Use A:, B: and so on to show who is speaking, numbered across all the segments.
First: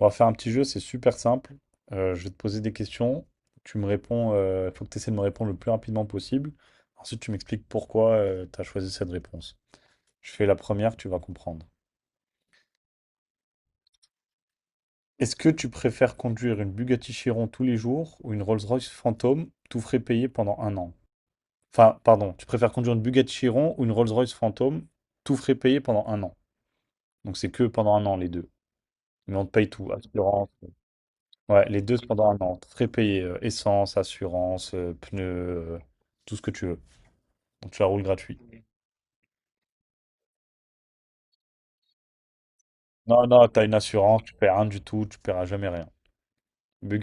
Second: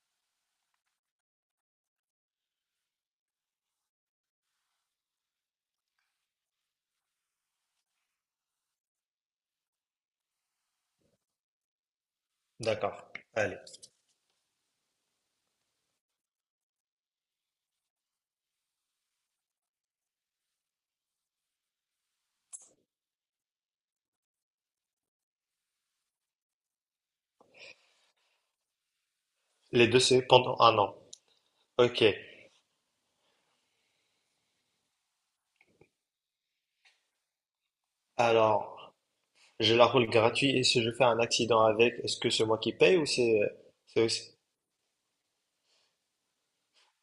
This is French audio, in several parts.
A: On va faire un petit jeu, c'est super simple. Je vais te poser des questions. Tu me réponds, il faut que tu essaies de me répondre le plus rapidement possible. Ensuite, tu m'expliques pourquoi tu as choisi cette réponse. Je fais la première, tu vas comprendre.
B: D'accord, allez.
A: Est-ce que tu préfères conduire une Bugatti Chiron tous les jours ou une Rolls-Royce Phantom, tout frais payé pendant un an? Enfin, pardon, tu préfères conduire une Bugatti Chiron ou une Rolls-Royce Phantom, tout frais payé pendant un an. Donc c'est que pendant un an les deux. Mais on te paye
B: Les
A: tout,
B: deux, c'est
A: assurance.
B: pendant un an.
A: Ouais, les deux
B: Ok.
A: pendant un an. Très payé, essence, assurance, pneus, euh, tout ce que tu veux. Donc tu la roules gratuit.
B: Alors, je la roule gratuit et si je fais un accident avec, est-ce que c'est moi qui paye ou
A: Non, non, t'as une
B: c'est
A: assurance,
B: aussi...
A: tu paies rien du tout, tu paieras jamais rien.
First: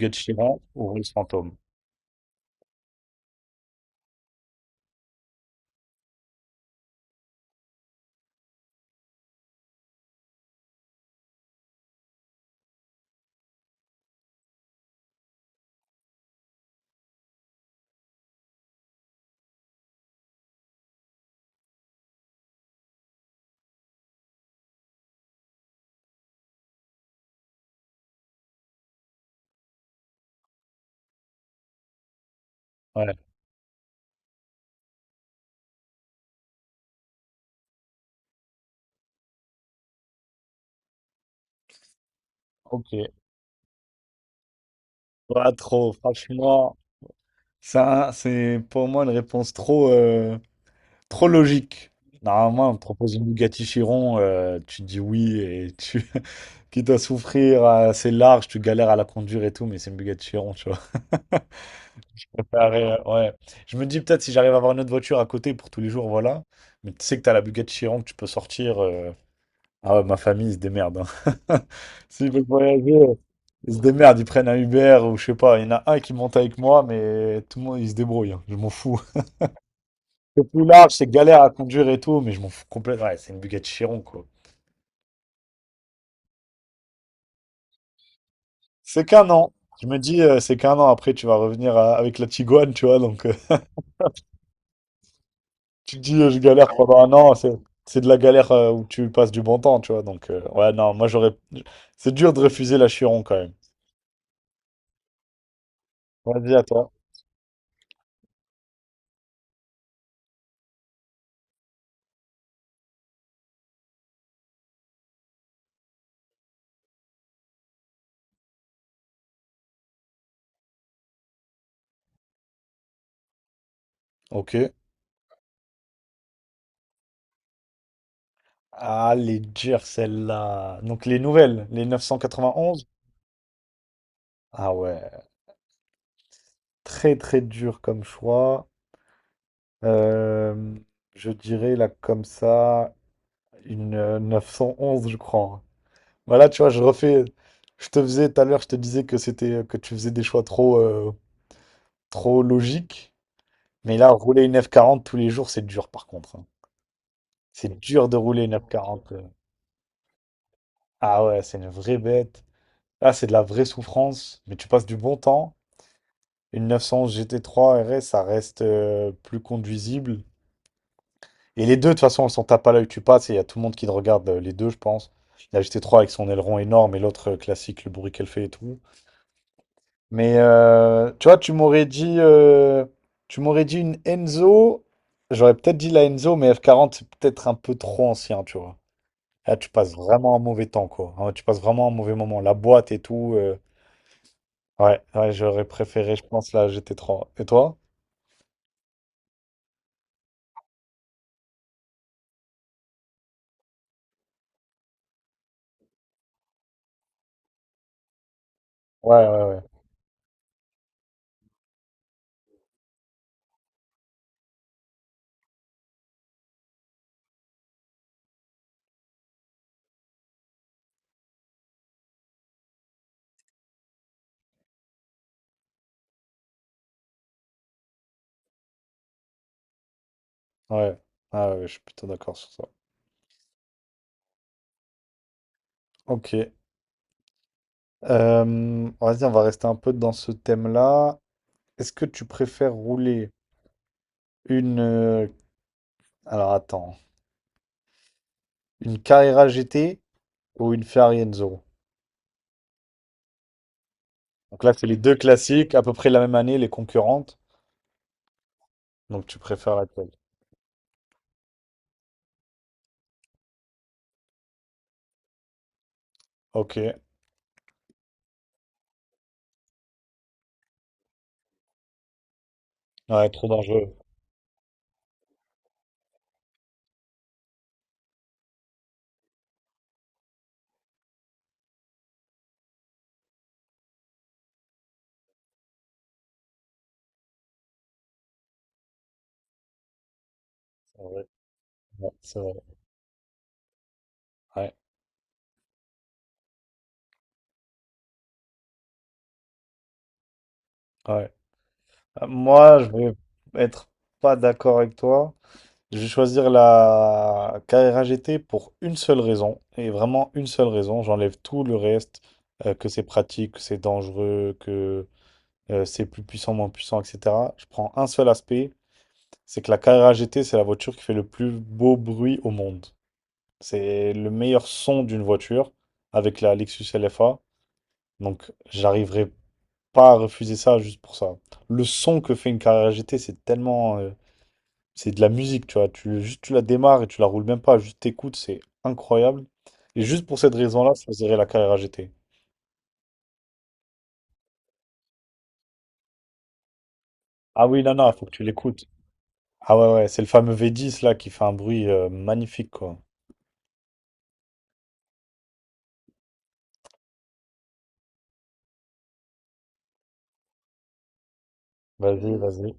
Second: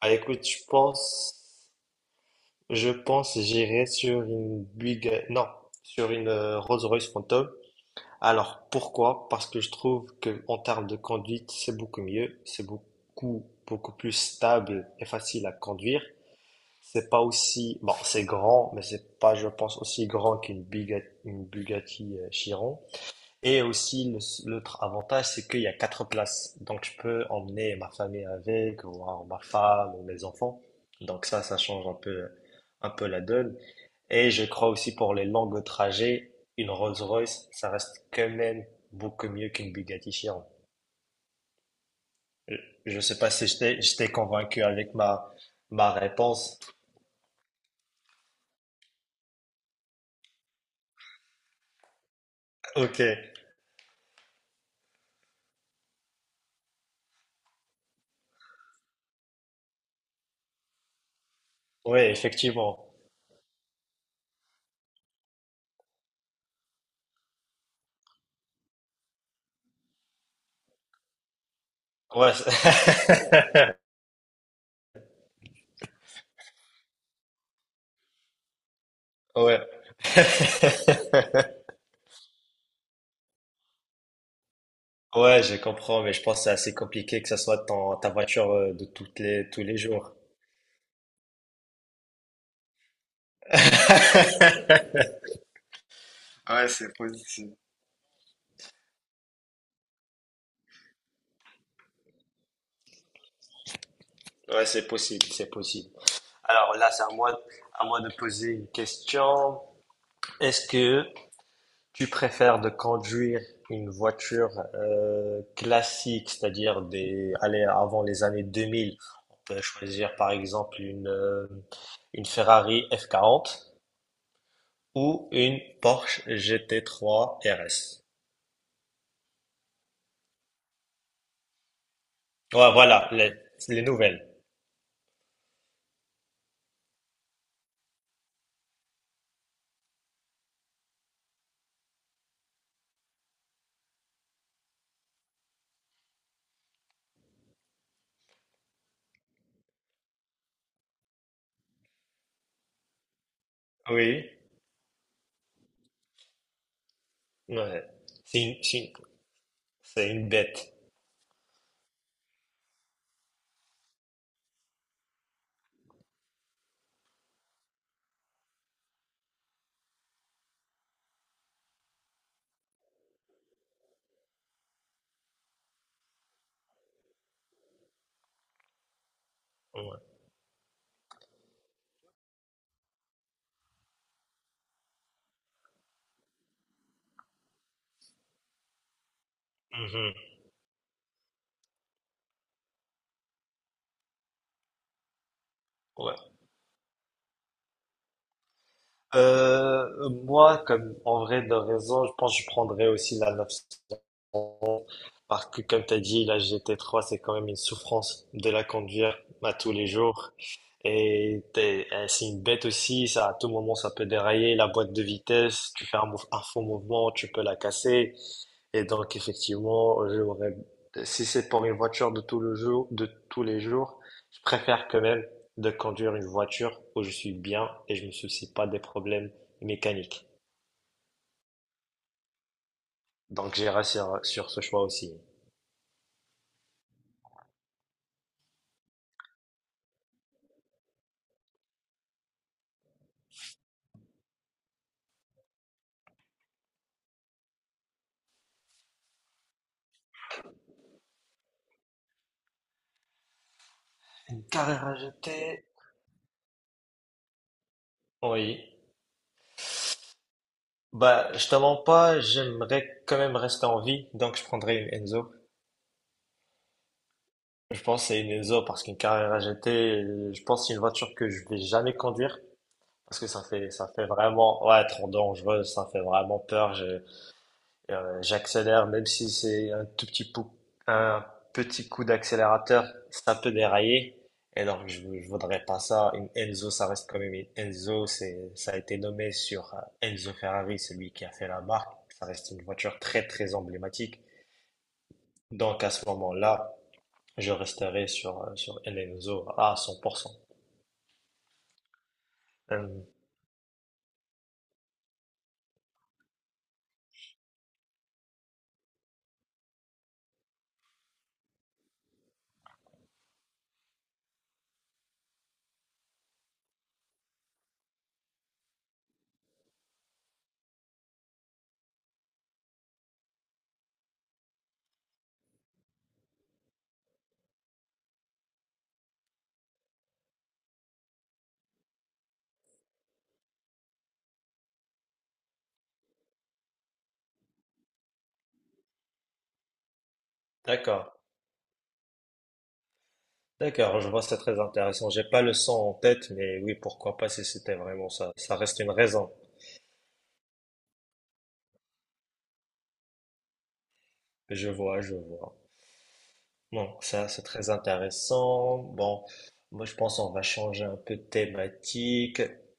B: Ah, écoute,
A: Chiron ou Rolls Phantom.
B: je pense j'irai sur une Buick, non, sur une Rolls-Royce Phantom. Alors, pourquoi? Parce que je trouve que en termes de conduite, c'est beaucoup mieux, c'est beaucoup beaucoup plus stable et facile à conduire. C'est pas aussi, bon, c'est grand, mais c'est pas, je pense, aussi grand qu'une Bugatti Chiron. Et aussi, l'autre avantage, c'est qu'il y a quatre places. Donc, je peux emmener ma famille avec, ou alors ma femme, ou mes enfants. Donc, ça change un peu
A: Ouais,
B: la donne. Et je crois aussi pour les longues trajets, une Rolls-Royce, ça reste quand même beaucoup mieux qu'une Bugatti Chiron. Je je
A: ok.
B: sais pas si je t'ai convaincu avec
A: Pas trop,
B: ma réponse.
A: franchement. Ça, c'est pour moi une réponse trop, trop logique. Normalement, on te
B: Ok,
A: propose une Bugatti Chiron, tu dis oui et tu qui dois souffrir, c'est large, tu galères à la conduire et tout, mais c'est une Bugatti Chiron, tu vois.
B: oui, effectivement.
A: Préparer, ouais. Je me dis peut-être si j'arrive à avoir une autre voiture à côté pour tous les jours, voilà. Mais tu sais que t'as la Bugatti Chiron que tu peux sortir. Ah ouais, ma famille, ils se démerdent, hein. S'ils
B: Ouais,
A: veulent voyager, ils se démerdent. Ils prennent un Uber ou je sais pas. Il y en a un qui monte avec moi, mais tout le monde, il se débrouille, hein. Je m'en fous.
B: ouais.
A: C'est plus large, c'est galère à conduire et tout, mais je m'en fous complètement. Ouais, c'est une Bugatti Chiron, quoi.
B: Ouais, je comprends, mais je pense que c'est assez compliqué que ça soit ta voiture de
A: C'est qu'un an.
B: tous les
A: Je me
B: jours.
A: dis, c'est qu'un an après, tu vas revenir avec la Tiguan, tu vois, donc. Tu te dis, je galère
B: Ouais, c'est
A: pendant un an, c'est
B: possible.
A: c'est de la galère, où tu passes du bon temps, tu vois. Donc, ouais, non, moi j'aurais. C'est dur de refuser la Chiron quand même.
B: Ouais, c'est possible, c'est possible.
A: Vas-y, à
B: Alors
A: toi.
B: là, c'est à moi de poser une question. Est-ce que tu préfères de conduire une voiture classique, c'est-à-dire des, allez, avant les années 2000, on peut choisir par exemple une Ferrari F40,
A: Ok.
B: ou une Porsche GT3 RS.
A: Ah, les dures, celle-là. Donc, les nouvelles, les
B: Ouais,
A: 991.
B: voilà, les nouvelles.
A: Ah ouais, très très dur comme choix. Euh, je dirais là, comme ça, une 911, je crois. Voilà, tu vois, je refais. Je te faisais tout à l'heure, je te disais que c'était que tu faisais des choix trop, trop logiques. Mais là,
B: Oui.
A: rouler une F40 tous les jours, c'est dur par contre, hein. C'est
B: Ouais.
A: dur de rouler
B: C'est
A: une
B: une, c'est une,
A: F40.
B: c'est une bête.
A: Ah ouais, c'est une vraie bête. Là, c'est de la vraie souffrance. Mais tu passes du bon temps. Une 911 GT3 RS, ça reste plus conduisible. Et les deux, de toute façon, elles sont tape à l'œil. Tu passes et il y a tout le monde qui te regarde, les deux, je pense. La GT3 avec son aileron énorme et l'autre classique, le bruit qu'elle fait et tout.
B: Ouais.
A: Mais tu vois, tu m'aurais dit une Enzo. J'aurais peut-être dit la Enzo, mais F40 c'est peut-être un peu trop ancien, tu vois. Là, tu passes
B: Mhm.
A: vraiment un mauvais temps, quoi. Hein, tu passes vraiment un mauvais moment. La boîte et tout. Ouais, ouais, j'aurais préféré,
B: Ouais.
A: je pense, la GT3. Et toi?
B: Moi, comme en vrai de raison, je pense que je prendrais aussi la 911 parce que, comme tu as dit, la GT3, c'est quand même une souffrance de la
A: Ouais,
B: conduire
A: ouais,
B: à
A: ouais.
B: tous les jours. Et c'est une bête aussi, ça, à tout moment, ça peut dérailler, la boîte de vitesse, tu fais un faux mouvement, tu peux la casser. Et donc, effectivement, j'aurais, si c'est pour une voiture de tous les jours, je préfère quand même de conduire une voiture où je suis bien et je me soucie pas des problèmes mécaniques.
A: Ouais, ah ouais, je suis plutôt d'accord sur ça.
B: Donc, j'irai sur ce choix aussi.
A: Ok. Vas-y, on va rester un peu dans ce thème-là. Est-ce que tu préfères rouler une... euh, Alors attends, une Carrera GT ou une Ferrari Enzo.
B: Une
A: Donc là,
B: carrière
A: c'est
B: à
A: les deux
B: jeter.
A: classiques, à peu près la même année, les concurrentes.
B: Oui.
A: Donc tu préfères laquelle?
B: Bah, je te mens pas, j'aimerais quand même rester en vie, donc je prendrais une Enzo.
A: Ok.
B: Je pense que c'est une Enzo parce qu'une Carrera GT, je pense que c'est une voiture que je vais jamais conduire parce que
A: Ouais,
B: ça
A: trop
B: fait ça
A: dangereux.
B: fait vraiment ouais trop dangereux, ça fait vraiment peur. J'accélère, même si c'est un tout petit coup, un petit coup d'accélérateur, ça peut dérailler. Et donc, je voudrais pas ça. Une Enzo, ça reste quand même une Enzo. Ça a été nommé sur Enzo Ferrari,
A: C'est
B: celui qui
A: vrai.
B: a fait la marque.
A: Ouais,
B: Ça
A: c'est
B: reste
A: vrai.
B: une voiture très, très emblématique.
A: Ouais,
B: Donc, à ce moment-là, je resterai sur un Enzo à 100%.
A: ouais. Moi, je
B: Hum,
A: vais être pas d'accord avec toi. Je vais choisir la carrera GT pour une seule raison, et vraiment une seule raison. J'enlève tout le reste, que c'est pratique, que c'est dangereux, que c'est plus puissant, moins puissant, etc. Je prends un seul aspect, c'est que la carrera GT, c'est la voiture qui fait le plus beau bruit au monde. C'est le meilleur son d'une voiture avec la Lexus LFA. Donc, j'arriverai pas à refuser ça juste pour ça. Le son que fait une carrera GT, c'est tellement, c'est de la musique, tu vois. Juste, tu la démarres et tu la roules même pas, juste t'écoutes, c'est incroyable. Et juste pour cette raison-là, je
B: d'accord.
A: choisirais la carrière GT.
B: D'accord, je vois, c'est très intéressant. J'ai pas le son en tête, mais oui, pourquoi pas si
A: Ah
B: c'était
A: oui, non,
B: vraiment
A: non, faut que
B: ça.
A: tu
B: Ça reste
A: l'écoutes.
B: une raison.
A: Ah ouais, ouais, c'est le fameux V10 là qui fait un bruit magnifique, quoi.
B: Je vois, je vois. Non, ça c'est très intéressant. Bon, moi je pense on va changer un peu de
A: Vas-y,
B: thématique.
A: vas-y.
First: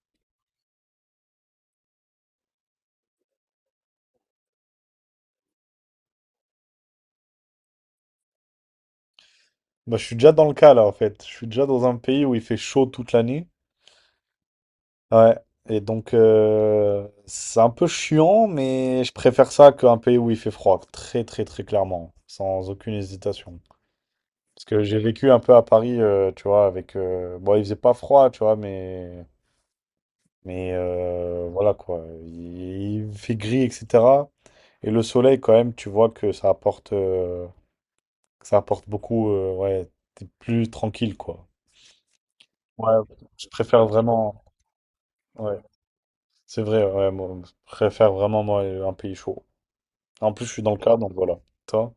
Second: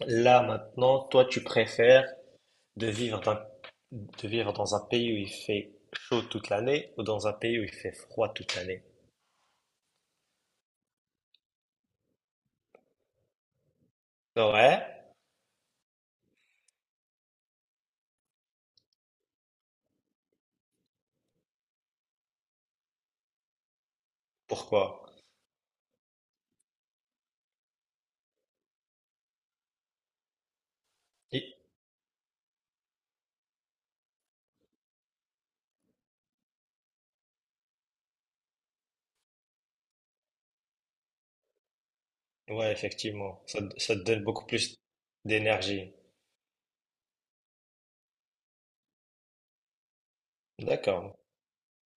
B: Là maintenant, toi tu préfères de vivre dans, de vivre dans un pays où il fait chaud toute l'année ou dans un pays où il fait froid toute l'année?
A: Bah, je suis déjà dans le cas là, en fait. Je suis déjà dans un pays où il fait chaud toute l'année.
B: Ouais,
A: Ouais. Et donc, c'est un peu chiant, mais je préfère ça qu'un pays où il fait froid. Très, très, très clairement. Sans aucune hésitation. Parce que j'ai
B: pourquoi?
A: vécu un peu à Paris, tu vois, bon, il faisait pas froid, tu vois, mais... Mais
B: Et-
A: voilà, quoi. Il fait gris, etc. Et le soleil, quand même, tu vois que que ça apporte beaucoup, ouais, t'es plus tranquille, quoi.
B: Ouais,
A: Ouais,
B: effectivement,
A: je préfère
B: ça te donne
A: vraiment...
B: beaucoup plus
A: Ouais,
B: d'énergie.
A: c'est vrai, ouais, moi, je préfère vraiment, moi, un pays chaud. En plus, je suis dans le cas, donc
B: D'accord.
A: voilà. Toi?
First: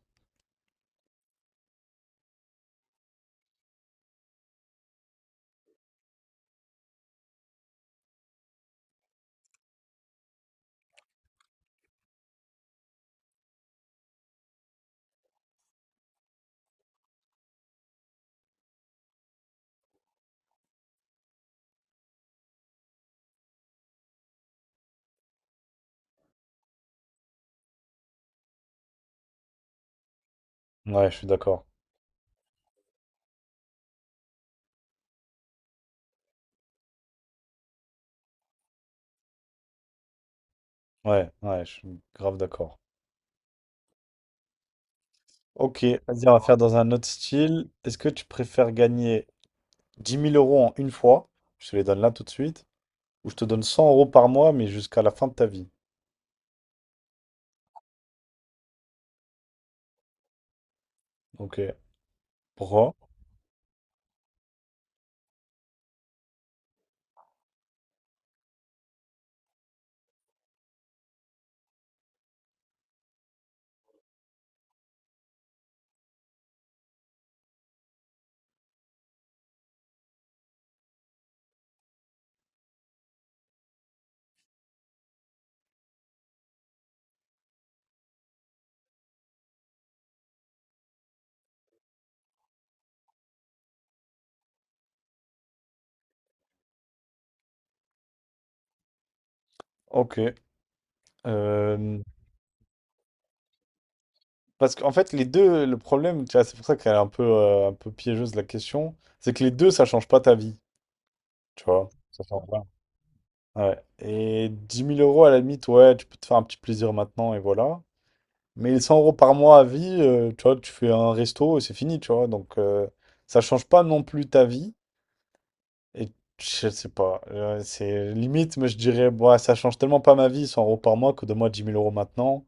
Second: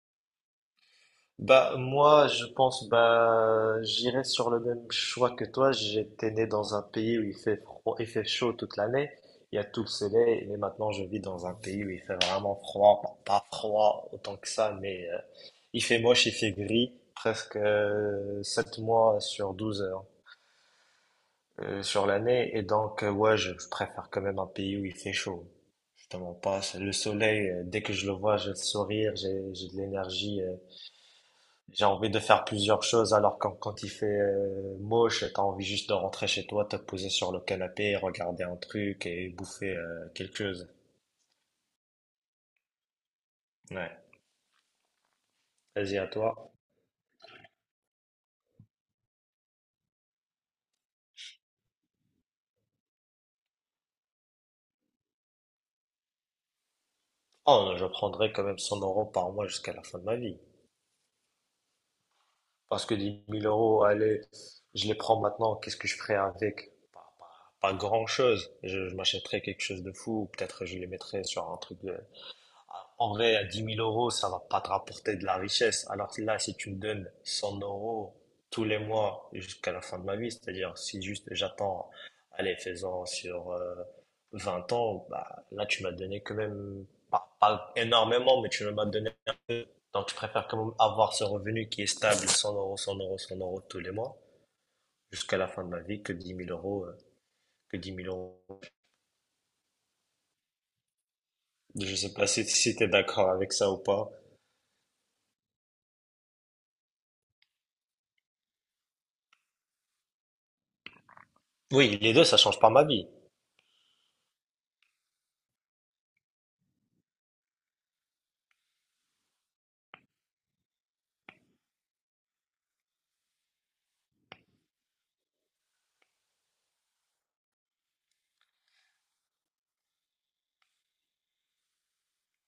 B: Bah, moi, je pense, bah, j'irais sur le même choix que toi. J'étais né dans un pays où il fait froid, il fait chaud toute l'année. Il y a tout le soleil, mais maintenant je vis dans un pays où il fait vraiment froid. Pas froid autant que ça, mais il fait moche, il fait gris, presque 7 mois sur 12 heures sur l'année. Et donc, ouais, je préfère quand même un pays où il fait chaud. Justement, pas c'est le soleil, dès que je le vois, j'ai le sourire, j'ai de l'énergie. euh,
A: Ouais, je suis d'accord.
B: j'ai envie de faire plusieurs choses alors quand il fait moche, t'as envie juste de rentrer chez toi, te poser sur le canapé, regarder un truc et bouffer quelque chose.
A: Ouais, ouais, je suis grave d'accord.
B: Ouais.
A: Ok,
B: Vas-y à
A: vas-y, on va
B: toi.
A: faire dans un autre style. Est-ce que tu préfères gagner 10 000 € en une fois, je te les donne là tout de suite, ou je te donne 100 € par mois, mais jusqu'à la fin de ta vie.
B: Oh, je prendrai quand même 100 euros par mois jusqu'à la fin de ma vie.
A: Ok.
B: Parce que
A: Pourquoi?
B: 10 000 euros, allez, je les prends maintenant, qu'est-ce que je ferai avec? Pas grand-chose. Je m'achèterai quelque chose de fou, ou peut-être je les mettrai sur un truc de... En vrai, à 10 000 euros, ça va pas te rapporter de la richesse. Alors que là, si tu me donnes 100 euros tous les mois jusqu'à la fin de ma vie, c'est-à-dire si juste j'attends, allez, faisant sur 20 ans, bah, là, tu m'as donné quand même, pas énormément, mais tu m'as donné un peu. Donc, je préfère quand même avoir ce revenu qui est stable, 100 euros, 100 euros, 100 euros tous les mois, jusqu'à la fin de ma vie, que dix 000 euros.
A: Ok.
B: Je
A: Euh,
B: sais pas si tu es d'accord avec ça ou pas.
A: parce qu'en fait, les deux, le problème, tu vois, c'est pour ça qu'elle est un peu piégeuse la question, c'est que les deux, ça change pas ta vie, tu vois.
B: Oui, les
A: Ça
B: deux, ça
A: change
B: change
A: pas.
B: pas ma vie.
A: Ouais. Et dix mille euros, à la limite, ouais, tu peux te faire un petit plaisir maintenant, et voilà. Mais les 100 € par mois à vie, tu vois, tu fais un resto et c'est fini, tu vois. Donc, ça change pas non plus ta vie. Et je sais pas. C'est limite, mais je dirais, bah, ça change tellement pas ma vie, 100 € par mois, que de moi 10 000 € maintenant,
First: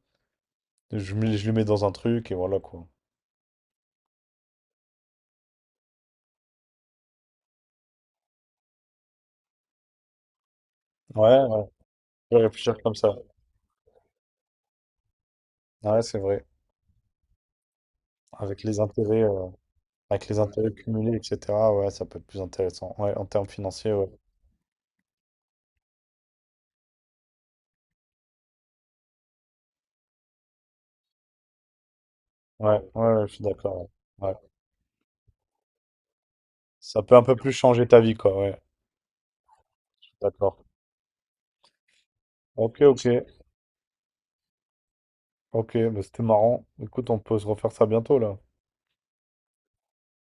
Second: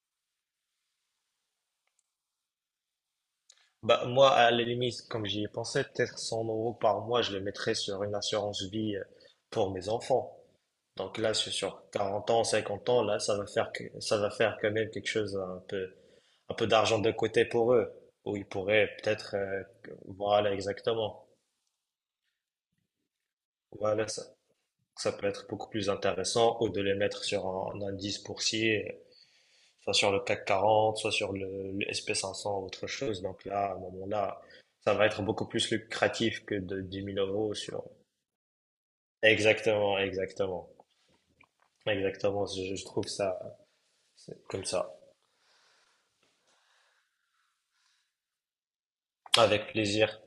A: je le mets dans un truc et voilà quoi.
B: Bah, moi, à la limite, comme j'y ai pensé, peut-être 100 euros par mois, je les mettrais sur une assurance vie pour mes enfants. Donc là,
A: Ouais,
B: sur
A: ouais,
B: sur 40
A: je
B: ans,
A: vais réfléchir
B: 50
A: comme
B: ans,
A: ça.
B: là, ça va faire quand même quelque chose
A: Ouais, c'est vrai.
B: un peu d'argent de côté pour eux, où ils
A: Avec les
B: pourraient
A: intérêts,
B: peut-être,
A: euh, avec les
B: voilà,
A: intérêts cumulés,
B: exactement.
A: etc., ouais, ça peut être plus intéressant. Ouais, en termes financiers,
B: Voilà,
A: ouais.
B: ça peut être beaucoup plus intéressant, ou de les mettre sur un indice boursier soit sur le CAC 40, soit sur le SP500 ou
A: Ouais,
B: autre
A: ouais,
B: chose.
A: ouais, je suis
B: Donc là, à un
A: d'accord. Ouais. Ouais.
B: moment-là, ça va être beaucoup plus lucratif que de 10
A: Ça peut
B: 000
A: un peu plus
B: euros sur...
A: changer ta vie, quoi, ouais.
B: Exactement,
A: Je suis d'accord.
B: exactement. Exactement,
A: Ok,
B: je
A: ok.
B: trouve ça c'est comme ça.
A: Ok, bah, c'était marrant. Écoute, on peut se refaire ça bientôt, là.
B: Avec plaisir.